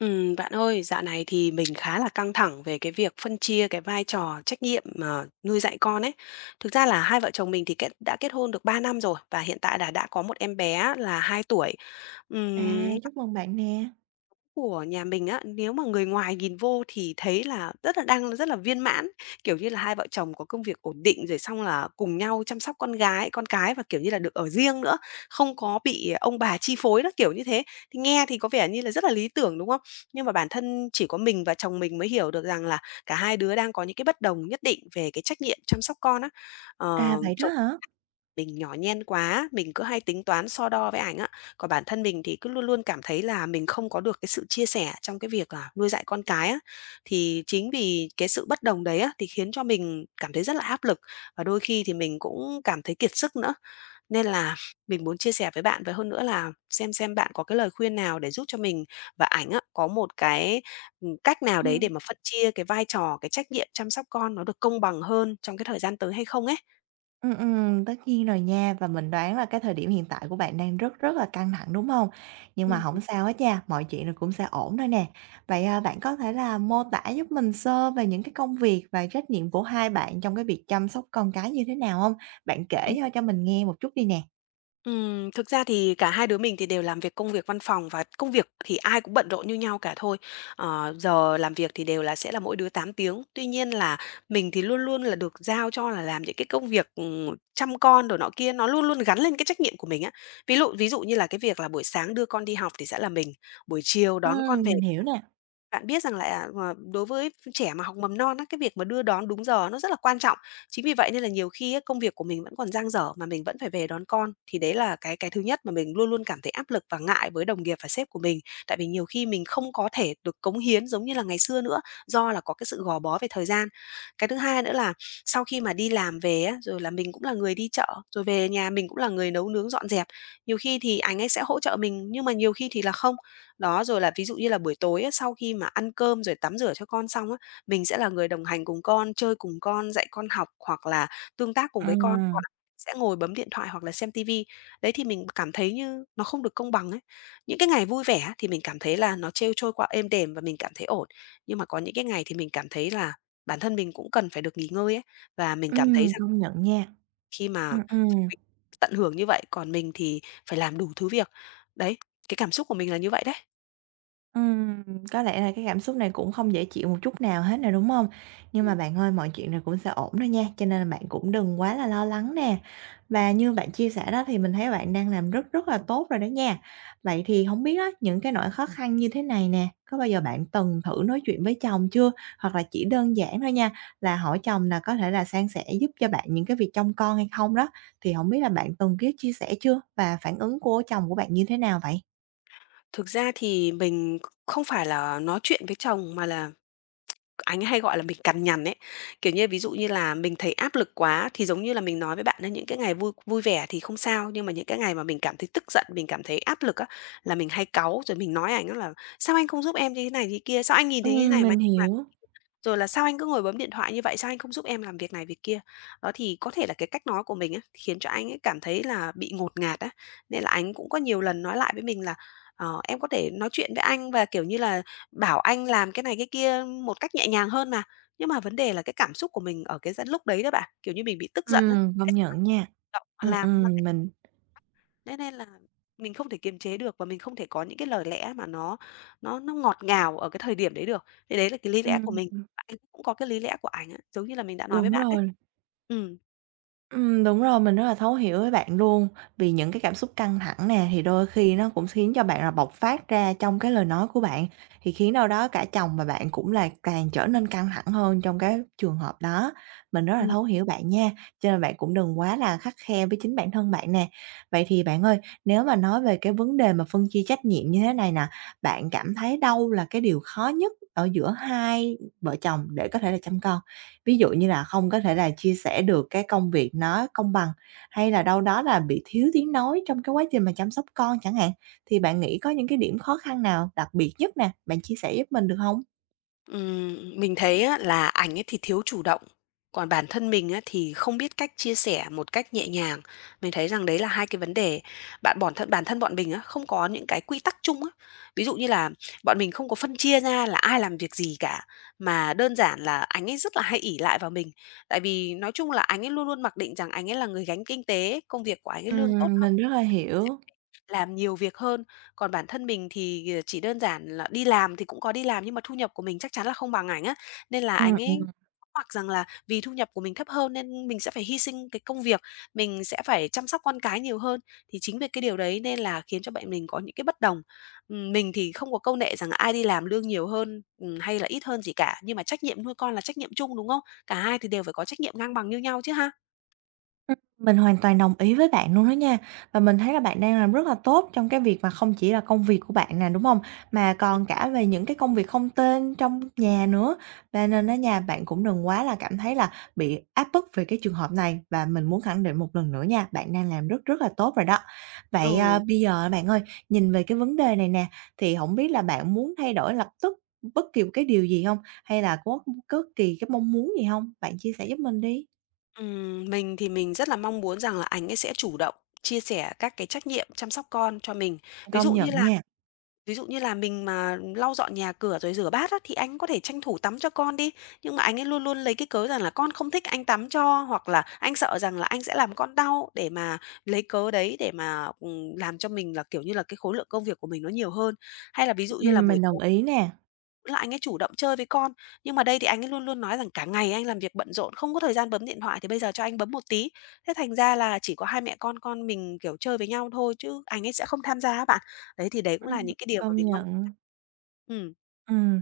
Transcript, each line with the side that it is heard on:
left: Bạn ơi, dạo này thì mình khá là căng thẳng về cái việc phân chia cái vai trò trách nhiệm mà nuôi dạy con ấy. Thực ra là hai vợ chồng mình thì đã kết hôn được 3 năm rồi, và hiện tại là đã có một em bé là 2 tuổi.
right: À,
left: Ừm,
right: chúc mừng bạn nè.
left: của nhà mình á, nếu mà người ngoài nhìn vô thì thấy là rất là đang rất là viên mãn, kiểu như là, hai vợ chồng có công việc ổn định, rồi xong là cùng nhau chăm sóc con cái, và, kiểu như là, được ở riêng nữa, không có bị ông bà chi phối đó, kiểu như thế. Thì nghe thì có vẻ như là rất là lý tưởng, đúng không? Nhưng mà bản thân chỉ có mình và chồng mình mới hiểu được rằng là cả hai đứa đang có những cái bất đồng nhất định về cái trách nhiệm chăm sóc con á.
right: À, vậy đó
left: Chồng
right: hả?
left: mình nhỏ nhen quá, mình cứ hay tính toán so đo với ảnh á. Còn bản thân mình thì cứ luôn luôn cảm thấy là mình không có được cái sự chia sẻ trong cái việc là nuôi dạy con cái á. Thì chính vì cái sự bất đồng đấy á, thì khiến cho mình cảm thấy rất là áp lực, và đôi khi thì mình cũng cảm thấy kiệt sức nữa. Nên là mình muốn chia sẻ với bạn, và hơn nữa là xem bạn có cái lời khuyên nào để giúp cho mình và ảnh á, có một cái, cách nào đấy để
right: Ừm.
left: mà phân chia cái vai trò, cái trách nhiệm chăm sóc con nó được công bằng hơn trong cái thời gian tới hay không ấy?
right: Tất nhiên rồi nha, và mình đoán là cái thời điểm hiện tại của bạn đang rất rất là căng thẳng, đúng không? Nhưng mà không
left: Ừm.
right: sao hết nha, mọi chuyện rồi cũng sẽ ổn thôi nè. Vậy, à, bạn có thể là mô tả giúp mình sơ về những cái công việc và trách nhiệm của hai bạn trong cái việc chăm sóc con cái như thế nào không? Bạn kể, ơ, cho mình nghe một chút đi nè.
left: Thực ra thì cả hai đứa mình thì đều làm việc công việc văn phòng, và công việc thì ai cũng bận rộn như nhau cả thôi. Giờ làm việc thì đều là sẽ là mỗi đứa 8 tiếng. Tuy nhiên là mình thì luôn luôn là được giao cho là làm những cái công việc, chăm con đồ nọ kia, nó luôn luôn gắn lên cái trách nhiệm của mình á. Ví dụ như là cái việc là buổi sáng đưa con đi học thì sẽ là mình, buổi chiều đón con về,
right: Mình hiểu nè.
left: bạn biết rằng lại, đối với trẻ mà học mầm non á, cái việc mà đưa đón đúng giờ nó rất là quan trọng. Chính vì vậy nên là nhiều khi á, công việc của mình vẫn còn dang dở mà mình vẫn phải về đón con, thì đấy là cái thứ nhất mà mình luôn luôn cảm thấy áp lực và ngại với đồng nghiệp và sếp của mình. Tại vì nhiều khi mình không có thể được cống hiến giống như là ngày xưa nữa, do là có cái sự gò bó về thời gian. Cái thứ hai nữa là sau khi mà đi làm về á, rồi là mình cũng là người đi chợ, rồi về nhà mình cũng là người nấu nướng dọn dẹp. Nhiều khi thì anh ấy sẽ hỗ trợ mình, nhưng mà nhiều khi thì là không. Đó, rồi là ví dụ như là buổi tối á, sau khi mà ăn cơm rồi tắm rửa cho con xong á, mình sẽ là người đồng hành cùng con, chơi cùng con, dạy con học hoặc là tương tác cùng với con,
right: Ừm,
left: còn sẽ ngồi bấm điện thoại hoặc là xem ti vi. Đấy thì mình cảm thấy như nó không được công bằng ấy. Những cái ngày vui vẻ á, thì mình cảm thấy là nó trêu trôi qua êm đềm và mình cảm thấy ổn, nhưng mà có những cái ngày thì mình cảm thấy là bản thân mình cũng cần phải được nghỉ ngơi ấy, và mình cảm thấy rằng
right: công nhận nha.
left: khi mà
right: Ừm,
left: chúng
right: ừm.
left: mình tận hưởng như vậy, còn mình thì phải làm đủ thứ việc. Đấy, cái cảm xúc của mình là như vậy đấy.
right: Ừm, có lẽ là cái cảm xúc này cũng không dễ chịu một chút nào hết nè, đúng không? Nhưng mà bạn ơi, mọi chuyện này cũng sẽ ổn thôi nha, cho nên là bạn cũng đừng quá là lo lắng nè. Và như bạn chia sẻ đó thì mình thấy bạn đang làm rất rất là tốt rồi đó nha. Vậy thì không biết á, những cái nỗi khó khăn như thế này nè, có bao giờ bạn từng thử nói chuyện với chồng chưa? Hoặc là chỉ đơn giản thôi nha, là hỏi chồng là có thể là san sẻ giúp cho bạn những cái việc trông con hay không đó, thì không biết là bạn từng biết chia sẻ chưa? Và phản ứng của chồng của bạn như thế nào vậy?
left: Thực ra thì mình không phải là nói chuyện với chồng, mà là anh ấy hay gọi là mình cằn nhằn ấy. Kiểu như, ví dụ như là mình thấy áp lực quá, thì giống như là mình nói với bạn ấy, những cái ngày vui vui vẻ thì không sao, nhưng mà những cái ngày mà mình cảm thấy tức giận, mình cảm thấy áp lực á, là mình hay cáu, rồi mình nói ảnh á là: "Sao anh không giúp em như thế này, như thế kia? Sao anh nhìn thấy như thế này mà
right: Mình hiểu.
left: rồi là "Sao anh cứ ngồi bấm điện thoại như vậy? Sao anh không giúp em làm việc này việc kia?" Đó, thì có thể là cái cách nói của mình á, khiến cho anh ấy cảm thấy là bị ngột ngạt á, nên là anh cũng có nhiều lần nói lại với mình là: "Ờ, em có thể nói chuyện với anh, và, kiểu như là, bảo anh làm cái này cái kia một cách nhẹ nhàng hơn mà." Nhưng mà vấn đề là cái cảm xúc của mình ở cái lúc đấy đó bạn, kiểu như, mình bị tức giận á,
right: Công
left: cái xong
right: nhận nha.
left: là động mà làm mà lại-
right: Mình
left: Thế nên là mình không thể kiềm chế được, và mình không thể có những cái lời lẽ mà nó nó ngọt ngào ở cái thời điểm đấy được. Thì đấy là cái lý lẽ của mình,
right: ừm,
left: và anh cũng có cái lý lẽ của ảnh á, giống như là mình đã nói với
right: đúng
left: bạn đấy.
right: rồi.
left: Ừ.
right: Đúng rồi, mình rất là thấu hiểu với bạn luôn. Vì những cái cảm xúc căng thẳng nè, thì đôi khi nó cũng khiến cho bạn là bộc phát ra trong cái lời nói của bạn, thì khiến đâu đó cả chồng và bạn cũng là càng trở nên căng thẳng hơn trong cái trường hợp đó. Mình rất là thấu hiểu bạn nha, cho nên bạn cũng đừng quá là khắt khe với chính bản thân bạn nè. Vậy thì bạn ơi, nếu mà nói về cái vấn đề mà phân chia trách nhiệm như thế này nè, bạn cảm thấy đâu là cái điều khó nhất ở giữa hai vợ chồng để có thể là chăm con? Ví dụ như là không có thể là chia sẻ được cái công việc nó công bằng, hay là đâu đó là bị thiếu tiếng nói trong cái quá trình mà chăm sóc con chẳng hạn, thì bạn nghĩ có những cái điểm khó khăn nào đặc biệt nhất nè, bạn chia sẻ giúp mình được hông?
left: Mình thấy á, là ảnh ấy thì thiếu chủ động, còn bản thân mình á, thì không biết cách chia sẻ một cách nhẹ nhàng. Mình thấy rằng đấy là hai cái vấn đề. Bạn bản thân bọn mình á, không có những cái quy tắc chung á. Ví dụ như là bọn mình không có phân chia ra là ai làm việc gì cả, mà đơn giản là ảnh ấy rất là hay ỷ lại vào mình. Tại vì nói chung là ảnh ấy luôn luôn mặc định rằng ảnh ấy là người gánh kinh tế, công việc của ảnh ấy lương tốt,
right: Mình rất là hiểu.
left: làm nhiều việc hơn, còn bản thân mình thì, chỉ đơn giản là đi làm thì cũng có đi làm, nhưng mà thu nhập của mình chắc chắn là không bằng ảnh á, nên là
right: Ừm,
left: ảnh ấy
right: ừm.
left: hoặc rằng là vì thu nhập của mình thấp hơn, nên mình sẽ phải hy sinh cái công việc, mình sẽ phải chăm sóc con cái nhiều hơn. Thì chính vì cái điều đấy nên là khiến cho bạn mình có những cái bất đồng. Mình thì không có câu nệ rằng ai đi làm lương nhiều hơn, hay là ít hơn gì cả, nhưng mà trách nhiệm nuôi con là trách nhiệm chung, đúng không? Cả hai thì đều phải có trách nhiệm ngang bằng như nhau chứ ha?
right: Mình hoàn toàn đồng ý với bạn luôn đó nha. Và mình thấy là bạn đang làm rất là tốt trong cái việc mà không chỉ là công việc của bạn nè, đúng không? Mà
left: Ừm.
right: còn cả về những cái công việc không tên trong nhà nữa. Và nên á nha, bạn cũng đừng quá là cảm thấy là bị áp bức về cái trường hợp này, và mình muốn khẳng định một lần nữa nha, bạn đang làm rất rất là tốt rồi đó. Vậy, à,
left: Ừ.
right: bây giờ bạn ơi, nhìn về cái vấn đề này nè, thì không biết là bạn muốn thay đổi lập tức bất kỳ một cái điều gì không? Hay là có bất kỳ cái mong muốn gì không? Bạn chia sẻ giúp mình đi.
left: Mình thì mình rất là mong muốn rằng là ảnh ấy sẽ chủ động chia sẻ các cái trách nhiệm chăm sóc con cho mình. Ví
right: Công
left: dụ như
right: nhận
left: là
right: nha.
left: ví dụ như là mình mà lau dọn nhà cửa rồi rửa bát á, thì anh có thể tranh thủ tắm cho con đi. Nhưng mà anh ấy luôn luôn lấy cái cớ rằng là con không thích anh tắm cho, hoặc là anh sợ rằng là anh sẽ làm con đau, để mà lấy cớ đấy để mà, làm cho mình là, kiểu như là, cái khối lượng công việc của mình nó nhiều hơn. Hay là ví dụ như là
right: Mình đồng ý nè.
left: là anh ấy chủ động chơi với con. Nhưng mà đây thì anh ấy luôn luôn nói rằng cả ngày anh làm việc bận rộn, không có thời gian bấm điện thoại, thì bây giờ cho anh bấm một tí. Thế thành ra là chỉ có hai mẹ con mình, kiểu, chơi với nhau thôi, chứ anh ấy sẽ không tham gia á bạn. Đấy, thì đấy cũng là
right: Ừm,
left: những cái điều mà
right: công
left: mình mong.
right: nhận.
left: Ừm,
right: Ừm.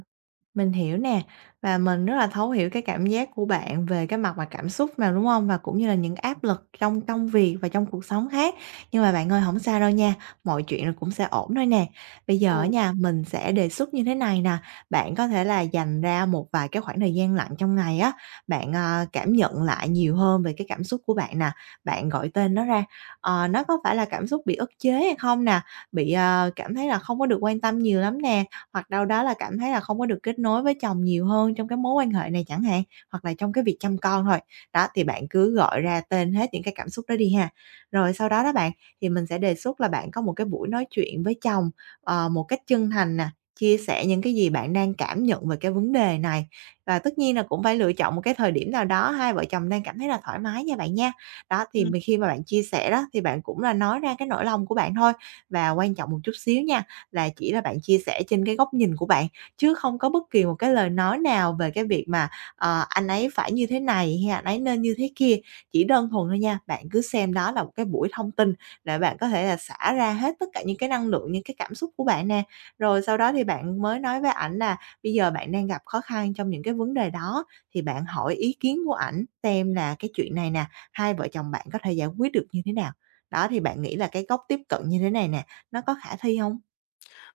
right: Mình hiểu nè, và mình rất là thấu hiểu cái cảm giác của bạn về cái mặt mà cảm xúc mà, đúng không? Và cũng như là những áp lực trong công việc và trong cuộc sống khác. Nhưng mà bạn ơi, không sao đâu nha, mọi chuyện rồi cũng sẽ ổn thôi nè. Bây giờ
left: ừ,
right: á nha, mình sẽ đề xuất như thế này nè, bạn có thể là dành ra một vài cái khoảng thời gian lặng trong ngày á, bạn, cảm nhận lại nhiều hơn về cái cảm xúc của bạn nè, bạn gọi tên nó ra. Nó có phải là cảm xúc bị ức chế hay không nè, bị, cảm thấy là không có được quan tâm nhiều lắm nè, hoặc đâu đó là cảm thấy là không có được kết nối với chồng nhiều hơn trong cái mối quan hệ này chẳng hạn, hoặc là trong cái việc chăm con thôi. Đó, thì bạn cứ gọi ra tên hết những cái cảm xúc đó đi ha. Rồi sau đó đó bạn, thì mình sẽ đề xuất là bạn có một cái buổi nói chuyện với chồng, một cách chân thành nè, chia sẻ những cái gì bạn đang cảm nhận về cái vấn đề này. Và tất nhiên là cũng phải lựa chọn một cái thời điểm nào đó hai vợ chồng đang cảm thấy là thoải mái nha bạn nha. Đó, thì
left: ừm.
right: khi mà bạn chia sẻ đó thì bạn cũng là nói ra cái nỗi lòng của bạn thôi và quan trọng một chút xíu nha, là chỉ là bạn chia sẻ trên cái góc nhìn của bạn, chứ không có bất kỳ một cái lời nói nào về cái việc mà, anh ấy phải như thế này hay anh ấy nên như thế kia. Chỉ đơn thuần thôi nha, bạn cứ xem đó là một cái buổi thông tin để bạn có thể là xả ra hết tất cả những cái năng lượng, những cái cảm xúc của bạn nè. Rồi sau đó thì bạn mới nói với ảnh là bây giờ bạn đang gặp khó khăn trong những cái vấn đề đó, thì bạn hỏi ý kiến của ảnh xem là cái chuyện này nè, hai vợ chồng bạn có thể giải quyết được như thế nào. Đó, thì bạn nghĩ là cái góc tiếp cận như thế này nè, nó có khả thi không?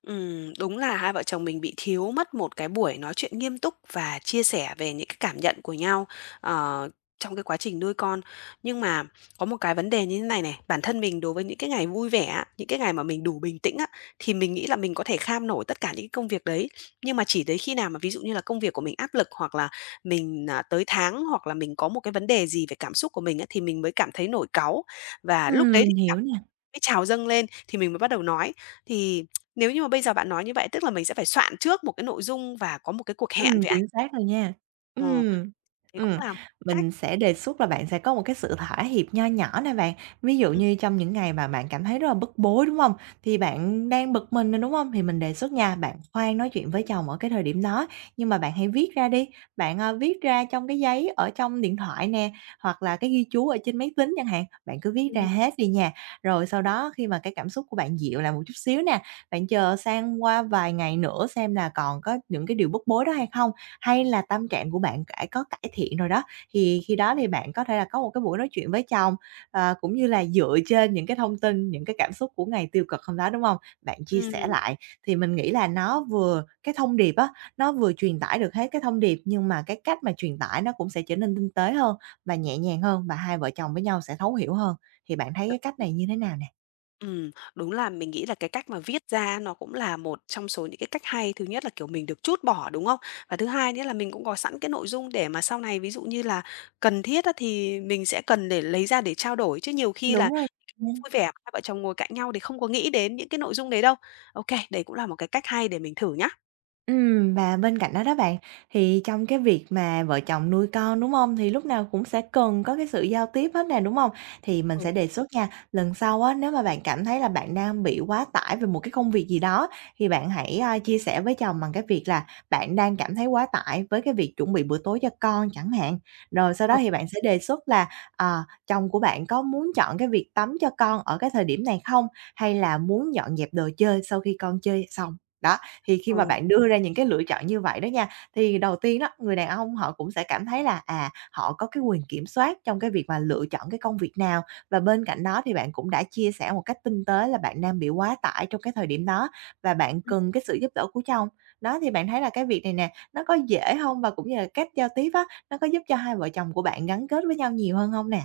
left: Đúng là hai vợ chồng mình bị thiếu mất một cái buổi nói chuyện nghiêm túc và chia sẻ về những cái cảm nhận của nhau, ờ, trong cái quá trình nuôi con. Nhưng mà có một cái vấn đề như thế này này, bản thân mình đối với những cái ngày vui vẻ á, những cái ngày mà mình đủ bình tĩnh á, thì mình nghĩ là mình có thể kham nổi tất cả những cái công việc đấy. Nhưng mà chỉ tới khi nào mà ví dụ như là công việc của mình áp lực, hoặc là mình, tới tháng, hoặc là mình có một cái vấn đề gì về cảm xúc của mình á, thì mình mới cảm thấy nổi cáu. Và lúc đấy thì
right: Mình
left: cái
right: hiểu
left: cảm
right: nè.
left: mới trào dâng lên thì mình mới bắt đầu nói. Thì nếu như mà bây giờ bạn nói như vậy, tức là mình sẽ phải soạn trước một cái nội dung và có một cái cuộc hẹn với ảnh.
right: Chính xác rồi nha.
left: Ờ,
right: Ừm,
left: Thế cũng
right: ừm,
left: là một cách.
right: mình sẽ đề xuất là bạn sẽ có một cái sự thỏa hiệp nho nhỏ nè bạn. Ví dụ
left: Ừm,
right: như trong những ngày mà bạn cảm thấy rất là bức bối, đúng hông? Thì bạn đang bực mình nè, đúng hông? Thì mình đề xuất nha, bạn khoan nói chuyện với chồng ở cái thời điểm đó, nhưng mà bạn hãy viết ra đi. Bạn, viết ra trong cái giấy ở trong điện thoại nè, hoặc là cái ghi chú ở trên máy tính chẳng hạn, bạn cứ viết ra
left: ừm,
right: hết đi nha. Rồi sau đó khi mà cái cảm xúc của bạn dịu lại một chút xíu nè. Bạn chờ sang qua vài ngày nữa xem là còn có những cái điều bức bối đó hay không? Hay là tâm trạng của bạn đã có cải thiện rồi đó, thì khi đó thì bạn có thể là có một cái buổi nói chuyện với chồng, cũng như là dựa trên những cái thông tin, những cái cảm xúc của ngày tiêu cực hôm đó, đúng không? Bạn chia sẻ
left: ừm.
right: lại thì mình nghĩ là nó vừa cái thông điệp á, nó vừa truyền tải được hết cái thông điệp, nhưng mà cái cách mà truyền tải nó cũng sẽ trở nên tinh tế hơn và nhẹ nhàng hơn và hai vợ chồng với nhau sẽ thấu hiểu hơn. Thì bạn thấy
left: đ
right: cái cách này như thế nào nè?
left: Đúng là mình nghĩ là cái cách mà viết ra nó cũng là một trong số những cái cách hay. Thứ nhất là, kiểu, mình được trút bỏ, đúng không? Và thứ hai nữa là mình cũng có sẵn cái nội dung để mà sau này ví dụ như là cần thiết á, thì mình sẽ cần để lấy ra để trao đổi, chứ nhiều khi là
right: Đúng rồi.
left: vui vẻ hai vợ chồng ngồi cạnh nhau thì không có nghĩ đến những cái nội dung đấy đâu. Ô kê, đấy cũng là một cái cách hay để mình thử nhá.
right: Và bên cạnh đó đó bạn, thì trong cái việc mà vợ chồng nuôi con, đúng không? Thì lúc nào cũng sẽ cần có cái sự giao tiếp hết nè, đúng không? Thì mình
left: Ừ,
right: sẽ đề xuất nha, lần sau á, nếu mà bạn cảm thấy là bạn đang bị quá tải về một cái công việc gì đó, thì bạn hãy, chia sẻ với chồng bằng cái việc là bạn đang cảm thấy quá tải với cái việc chuẩn bị bữa tối cho con chẳng hạn. Rồi sau
left: ừ,
right: đó thì bạn sẽ đề xuất là, chồng của bạn có muốn chọn cái việc tắm cho con ở cái thời điểm này không? Hay là muốn dọn dẹp đồ chơi sau khi con chơi xong? Đó, thì khi mà
left: ừ.
right: bạn đưa ra những cái lựa chọn như vậy đó nha, thì đầu tiên đó, người đàn ông họ cũng sẽ cảm thấy là, à, họ có cái quyền kiểm soát trong cái việc mà lựa chọn cái công việc nào. Và bên cạnh đó thì bạn cũng đã chia sẻ một cách tinh tế là bạn đang bị quá tải trong cái thời điểm đó và bạn cần cái sự giúp đỡ của chồng. Đó, thì bạn thấy là cái việc này nè, nó có dễ không? Và cũng như là cách giao tiếp á, nó có giúp cho hai vợ chồng của bạn gắn kết với nhau nhiều hơn không nè?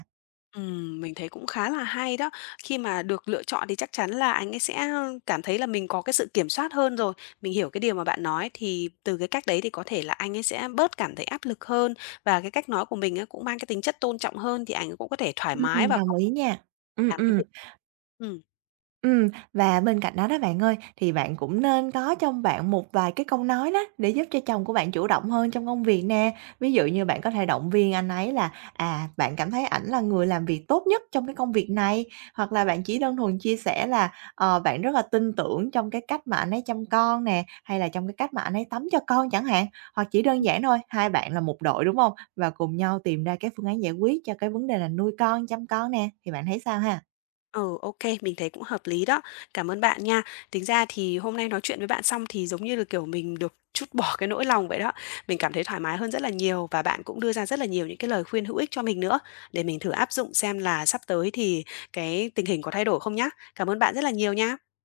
left: Mình thấy cũng khá là hay đó. Khi mà được lựa chọn thì chắc chắn là anh ấy sẽ cảm thấy là mình có cái sự kiểm soát hơn rồi. Mình hiểu cái điều mà bạn nói, thì từ cái cách đấy thì có thể là anh ấy sẽ bớt cảm thấy áp lực hơn, và cái cách nói của mình á cũng mang cái tính chất tôn trọng hơn, thì ảnh cũng có thể thoải mái
right: Ừm.
left: và
right: Đồng
left: không
right: ý nha. Ừ,
left: làm cái
right: ừ.
left: việc ừm.
right: Ừm, và bên cạnh đó đó bạn ơi, thì bạn cũng nên có trong bạn một vài cái câu nói đó để giúp cho chồng của bạn chủ động hơn trong công việc nè. Ví dụ như bạn có thể động viên anh ấy là, à, bạn cảm thấy ảnh là người làm việc tốt nhất trong cái công việc này, hoặc là bạn chỉ đơn thuần chia sẻ là, bạn rất là tin tưởng trong cái cách mà anh ấy chăm con nè, hay là trong cái cách mà anh ấy tắm cho con chẳng hạn. Hoặc chỉ đơn giản thôi, hai bạn là một đội, đúng không? Và cùng nhau tìm ra cái phương án giải quyết cho cái vấn đề là nuôi con, chăm con nè, thì bạn thấy sao ha?
left: Ừ, ok, mình thấy cũng hợp lý đó. Cảm ơn bạn nha. Tính ra thì hôm nay nói chuyện với bạn xong thì giống như là, kiểu, mình được trút bỏ cái nỗi lòng vậy đó. Mình cảm thấy thoải mái hơn rất là nhiều, và bạn cũng đưa ra rất là nhiều những cái lời khuyên hữu ích cho mình nữa, để mình thử áp dụng xem là sắp tới thì cái tình hình có thay đổi không nhá. Cảm ơn bạn rất là nhiều nha.